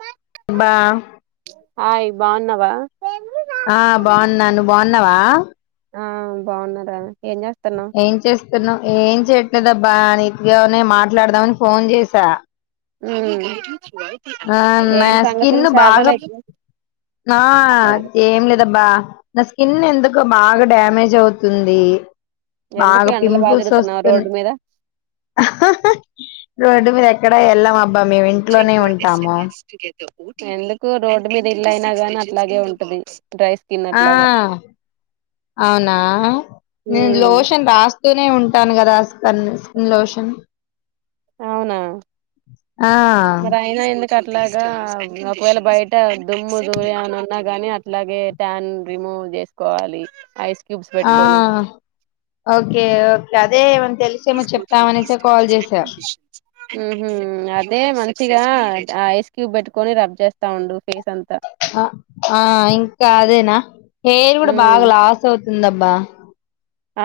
మ బా హాయ్ బాగున్నావా ఆ బాగున్నాను బాగున్నావా ఆ బాగున్నారా ఏం చేస్తున్నావ్ ఏం చేస్తున్నావుఏం చె లేదబ్బా నీటిగానే మాట్లాడదామని ఫోన్ చేసా మ్ ఆ నా స్కిన్ చాలా బాగా రోజులు అయితుంది ఆ ఏం లేదబ్బా నా స్కిన్ ఎందుకో బాగా డ్యామేజ్ అవుతుంది ఎందుకు బాగా ఎండలు బాగా పింపుస్ తిరుగుతున్నావు వస్తున్నా రోడ్డు మీద ఆ హ.. రోడ్డు మీద ఎక్కడ వెళ్ళం అబ్ బ మేం ఇంట్లోనే ఉన్ ఎస్ కే టు ఎందుకు రోడ్డు మీద ఇల్ అయినా గాని అట్లాగే ఉంటది డ్రై స్కిన్ ఆ అట్లాగా అవునా నేన్ ఉమ్ లోషన్ రాస్తూ నే ఉంటాను కదా స్కన్ స్కిన్ లోషన్ అవునా ఆ మరి అయినా ఎందుకట్ అట్లాగా ఒకవేళ బయట దుమ్ము దూలి ఏమైనా ఉన్నా గాని అట్లాగే ట్యాన్ రిమూవ్ చేసుకోవాలి ఐస్ క్యూబ్స్ ఆ పెట్టుకొని ఓకే ఓ కదే ఉన్ ఉహు అదే మన్ చిగా ఐస్ క్యూబ్ పెట్టుకొని రబ్ చేస్తా ఉండు ఫేస్ అంన్ ఆ ఆ ఇంకా అదేనా హెయిర్ కూడ ఉమ్ బాగా లాస్ అవుత్ తుందిబ్బా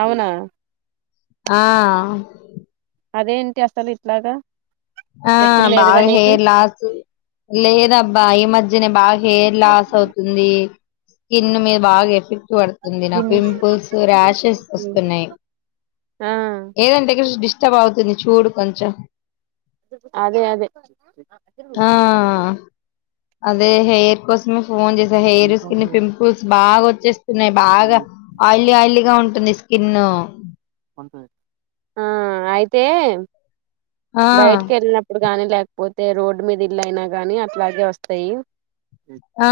అవునా ఆ అదేంటి అసలు ఇట్లాగా ఆ ఎప్పుడు లేదుగా బాగా నీకు హెయిర్ లాస్ లేదబ్బా ఈ మధ్యనే బాగా హెయిర్ లాస్ అవుతుంది స్కిన్ మీ బాగ్ ఎఫీ క్ట్ పడుతుంది నాకు దిన్ను పింపుల్స్ ర్యాషెస్ వస్తున్నాయి ఆ ఏదంటే డిస్టర్బ్ అవుతుంది చూడు కొంచెం అదే అదే ఆ అదే హెయిర్ కోసమే ఫోన్ చేసా హెయిర్ స్కిన్ పింపుల్స్ బాగా త్ చె స్ స్తున్నాయి బాగా ఆయిలీ ఆయిలీగా ఉంటుంది స్ స్కిన్ను ఆ అయితే ఆ బయటికి వెళ్ళినప్పుడు గాని లేకపోతే రోడ్డు మీద ఇల్లు అయినా గాని అట్లాగే వస్తయి ఆ.. హా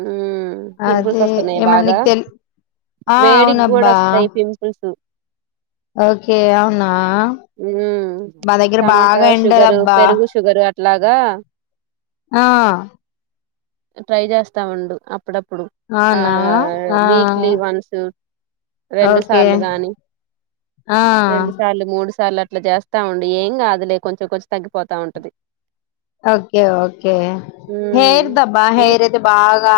ఉమ్ పింపుల్స్ అదే వస్తున్నాయి ఏమన్నా బాగా నీకు తెలి ఆ అవునబ్బా హు ఓకే అవునా ఉమ్ మా దగ్గర బాగా ఎండాలు అబ్బా ఎట్లాగా ఆ ట్రై చేస్తా ఉండు అప్పుడప్పుడు పుడు ఆ అవునా ఆ వీక్లీ వన్స్ రెండు రెండు ఓకే సార్లు కాని ఆ రెండు సార్లు మూడు మూడు సార్లు అట్లా చేస్తా ఉండి ఏం కాదులే కొంచెం కొంచెం తగ్గిపోతా ఉంటది ఓకే ఓకే ఉమ్ హెయిర్ దబ్బా ఎందు హెయిర్ అయితే బాగా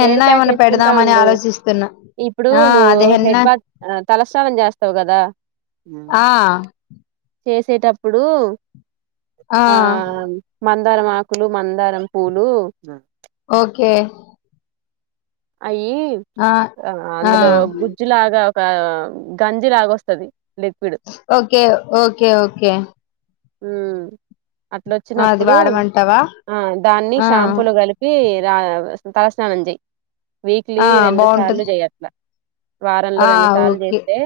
హెయిర్ ప్యాక్ ఏమన్నా వేసుకుంటా పెడదామని ఉండు ఆలోచిస్తున్నా ఇప్పుడు ఆ నువ్వు అదే హెడ్ హెన్నా బాత్ తల సానం చేస్తావు కదా ఆ చేసేటప్పుడు ఆ మ మందారం ఆకులు మందారం పూలు ఓకే అయి ఆ అందులో గుజ్జులాగా ఆ గంజి లాగా వస్తది ఓకే ఓకే ఓకే ఉ ఆ, అది అట్లొచ్చినప్పుడు వాడమంటావా ఆ దాన్ని ఆ షాంపూలు కలిపి తలస్థానం చెయ్యి వీక్లీ ఆ రెండు సార్లు బాగుంటది చెయ్యట్లా వారంలో ఆ రెండు సార్లు ఓకే చేస్తే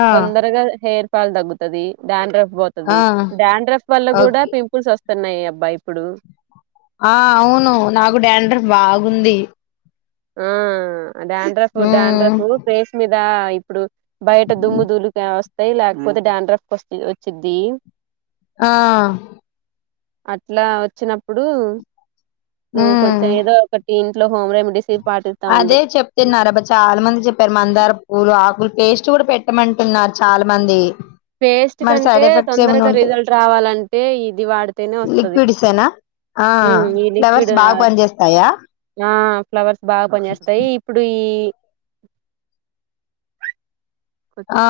ఆ తొందరగా హెయిర్ హేర్ ఫాల్ తగ్గుతుది గ్రాండ్రఫ్ ఆ ఉంటది డాండ్రఫ్ వల్ల కూడా ఓకే పిపుల్స్ వస్తు వస్తున్నాయి అబ్బా ఇప్పుడు ఆ అవును నాకు డాండ్రఫ్ బాగా ఉంది ఆ డాండ్రఫు ఉమ్ డాండ్రఫ్ ఫేస్ మీద ఇప్పుడు బయట దుమ్ము దులికి వస్త వస్తాయి లేకపోతే డాండ్రఫ్ వచ్చ వచ్చిద్ది ఆ అట్లా వచ్చినప్పుడు నువ్వు ఉమ్ కొంచెం ఏదో ఒకటి ఇంట్లో హోమ్ రెమెడీస్ పాటిస్తా అదే ఉండు చెప్తున్నారబ్బా చాలా మంది చెప్పారు, మందార పూలు ఆకులు టేస్ట్ కూడా పెట్టమంటున్నారు చాలా మంది పేస్ట్ మరి కంటే సైడ్ ఎఫెక్ట్స్ ఏమైనా తొందరగా ఉంట రిజల్ట్ రావాలంటే ఇది వాడితేనే వస్తది లిక్విడ్సేనా ఆ ఫ్లవర్స్ బాగా పనిచేస్తాయా ఫ్లవర్స్ బాగా పని చేస్తాయి ఇప్పుడు ఇ ఆ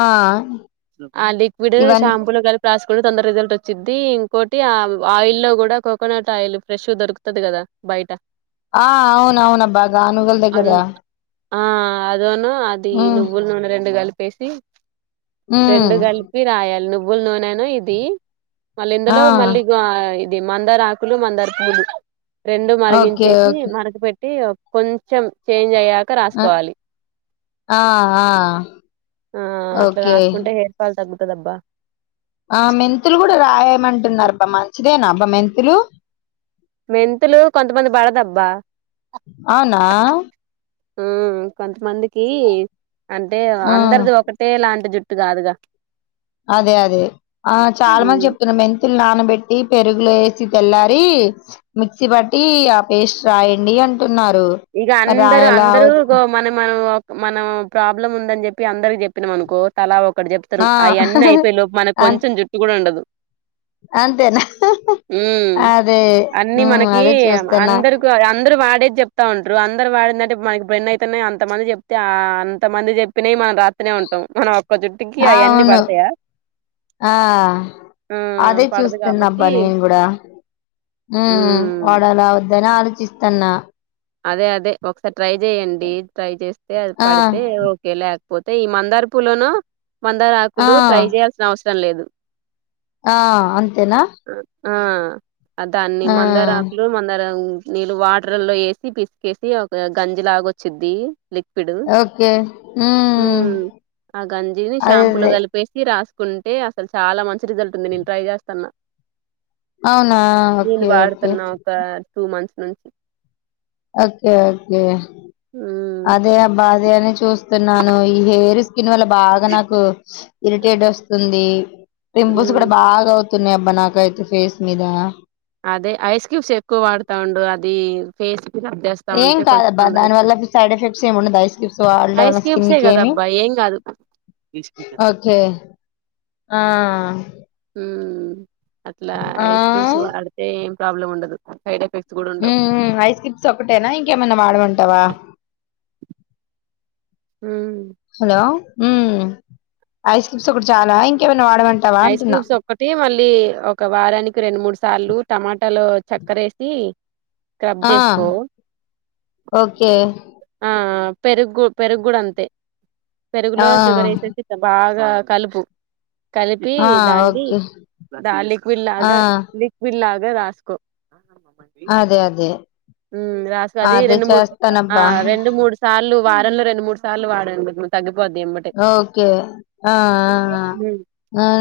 ఆ లిక్విడ్ ఇవన్ షాంపులు కలి రాసుకు తొందర రిజల్ట్ వచ్చిది, ఇంకోటి ఆ ఆయిల్ లో కూడా కోకోనట్ ఆయిల్ ఫ్రెష్ దొరుకుతది కదా బయట ఆ అవునవునబ్బా గానుగల అ దగ్గర ఆ అదోను అది ఉమ్ నువ్వుల నూనె రెండు కలిపేసి ఉమ్ రెండు గలిపి రయా నువ్వులు నునే ఇది మళ్ళ ఆ ఇందులో మళ్ళీ అ మందార ఆకులు మందార పూవులు రెండు ఓకే మరిగించేసి ఓకే మరక పెట్ టి కొంచెం చేంజ్ అయ్య అ ఆ ఓకే కొంటే హేర్ ఫాల్ తగుత దబ్బా ఆ మెంతులు కూడా రాయమంటున్నారబ్బా మంచిదేనా అబ్బా మెంతులు మెంతులు కొంతమంది పడదబ్బా అవునా మ్ కొంతమందికి అంటే ఆ అందరిది ఒకటే లాంటి జుట్ [unintelligible] కాదుగా అదే అదే ఆ చాలా మంది ఉమ్ చెప్తున్నా మెంతుల్ నాన పెట్టి పెరుగులు వేసి తెల్లారి మిక్సీ పట్టి ఆ పేస్ట్ రాయండి అంటు ఈగ అందరు అందరు గ మన మ మనం ప్రాబ్లం ఉందని చెప్పి అందరికి చెప్పినాం అనుకో తలా ఒక అక్కడ ఆ చెప్తారు అవన్నీ అయిపోయ లోపు మనకు అం కొంచెం జుట్టు కూడా ఉండదు అంతేనా ఉమ్ అదే అన్ని మనకి అదే చూస్తున్న వత ఉంటారు అందరు వాడిందంటే మనకి [unintelligible] అయితున్నాయే, అంత మంది చెప్తే అంతమంది చెప్పినవి మనం రాతినే ఉంటాం మనం జుట్టుకి అ అవన్నీ అవును పడతాయా ఆ ఆ అదే పడదు చూస్తున్నా అబ్బా కాబట్టి నేను కూడా ఉ ఉమ్ వాడాలా వద్దా అని ఆలోచి త్తన్నా అదే అదే ఒకసారి ట్రై చేయండి ట్రై చేస్తే అది ఆ పడితే ఓకే ల్యాక్ పోతే ఈ మందార్ పూలోను ఆ మందారాకులు ట్రై చేయాల్సిన అవస్ [unintelligible] లేదు ఆ అంతేనా ఆ అ దాన్ని ఆ మందారకులు మందార వూ నీళ్ళు వాటర్ లో ఏసి తీసి పిసికేసి ఒక గంజి లాగ వచ్చిద్ది లిక్విడ్ ఓకే మ్మ్ ఆ గంజిని అదే షాంపూలో అదే కలిపేసి రాసు కుంటే అస్సలు చాలా మంచి రిజల్ట్ ఉంది నేను ట్రై చేస్తన్నా అవునా నేను ఓకే ఓకే వాడతన్నా ఒక టూ మంత్స్ నుంచి ఒకే ఒకే హ్మ్ అదే అబ్బా అదే అని చూస్తున్నాను ఈ హెయిర్ స్కిన్ వల్ల బాగా నాకు ఇరిటేట్ వస్తుంది పింపుల్స్ హ్మ్ కూడా బాగా వొ త్తున్నాయ్ అబ్బా నాకయితే ఫేస్ మీద అదే ఐస్ క్యూబ్స్ ఎక్కువ వాడతా ఉండు అది ఫేసు ఏం కాదబ్బా దాని వల్ల సైడ్ ఎఫెక్ట్స్ ఏముండదు ఐస్ క్యూబ్స్ వాడడం ఐస్ వల్ల స్కిన్ క్యూబ్సే కి ఏమి కదబ్బా ఏం కాదు. ఓకే ఆ ఊ అట్లా ఆ ఐస్ క్యూబ్స్ వాడితే ఏం ప్రాబ్లం ఉండదు సైడ్ ఎఫె ఊ ఊ ఐస్ క్యూబ్స్ ఒక్కటేనా ఇంకేమైనా వాడమంటావా ఉ హలో ఐస్ క్యూబ్స్ ఒకటి చాలా ఇంకె ఐస్ క్యూబ్స్ ఒక్కటి మళ్ళీ ఒక వారానికి రెండు మూడు సార్లు టమాటాలొ చక్కర ఏసి స్క్రబ్ ఆ చేసుకో ఓకే ఆ పెరుగ్ పెరుగ్గుడ అంతే పెరుగులో ఆ షుగర్ ఏసేసీ బాగా కలుపు కలిపి ఆ దాన్ని ఓకే ద లిక్విడ్ ఆ లాగా లిక్విడ్ లాగా రాసుకో అదే అదే ఉమ్ రాసుకో అది అదే రెండు మూడు ఆ చేస్తానబ్బా రెండు మూడు సార్లు వారంలో రెండు మూడు సార్లు వాడ తగ్గ ఓకే ఆ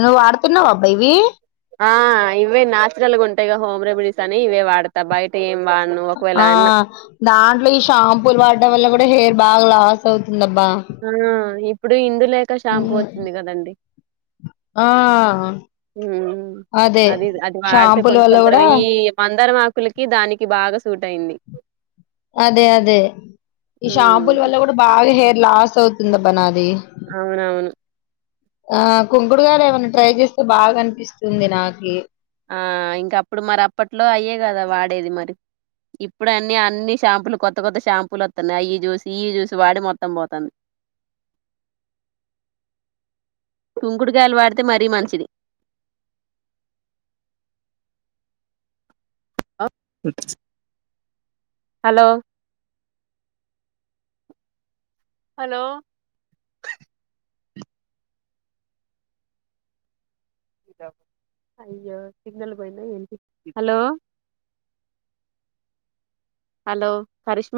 నువ్వు ఆడుతున్నావ అబ్బా ఇవి ఆ ఇవే నన్చురల్ గా ఉంటాయిగా హోమ్ రెమెడీస్ అని ఇవే వాడతా బయట ఏం వాడను ఒకవేళ ఆ అన్న దాంట్లో ఈ షాంపూలు వాడ్డం వల్ల కూడా హేర్ బాగలాస్ హ్ ఇప్ ఇప్పుడు ఇందు లేక షాంపూ ఉమ్, వచ్చింది. కదండి ఆ ఉ అదే అది అది వాడితే షాంపూల కొంచెం వల్ల కూడా తొందరగా ఈ మందారమాకులకి దానికి బాగా సూట్ అయింది. అదే అదే ఈ షాంపులు ఉమ్ వల్ల కూడా బాగా హెయిర్ లాస్ అవుతుంది ఆబ్బా నాది అవునవును. ఆ కుంకుడు గాయలు ఏమన్నా ట్రై చేస్తే బాగా అనిపిస్తుంది. నాకి ఆ ఇంకా అప్పుడు మరి అప్పట్లో అయ్యే కదా వాడేది మరి ఇప్పుడు అన్ని అన్ని షాంపులు కొత్త కొత్త షాంపులు వత్తున్నాయి. అయి జూసి అయి జూసీ వాడి మొత్తం పోతంది. కుంకుడుకాయలు వాడితే మరీ మంచిది. ఆ హలో హలో అయ్యో సిగ్నల్ పోయిందా ఏంటి హలో హలో కరిష్మ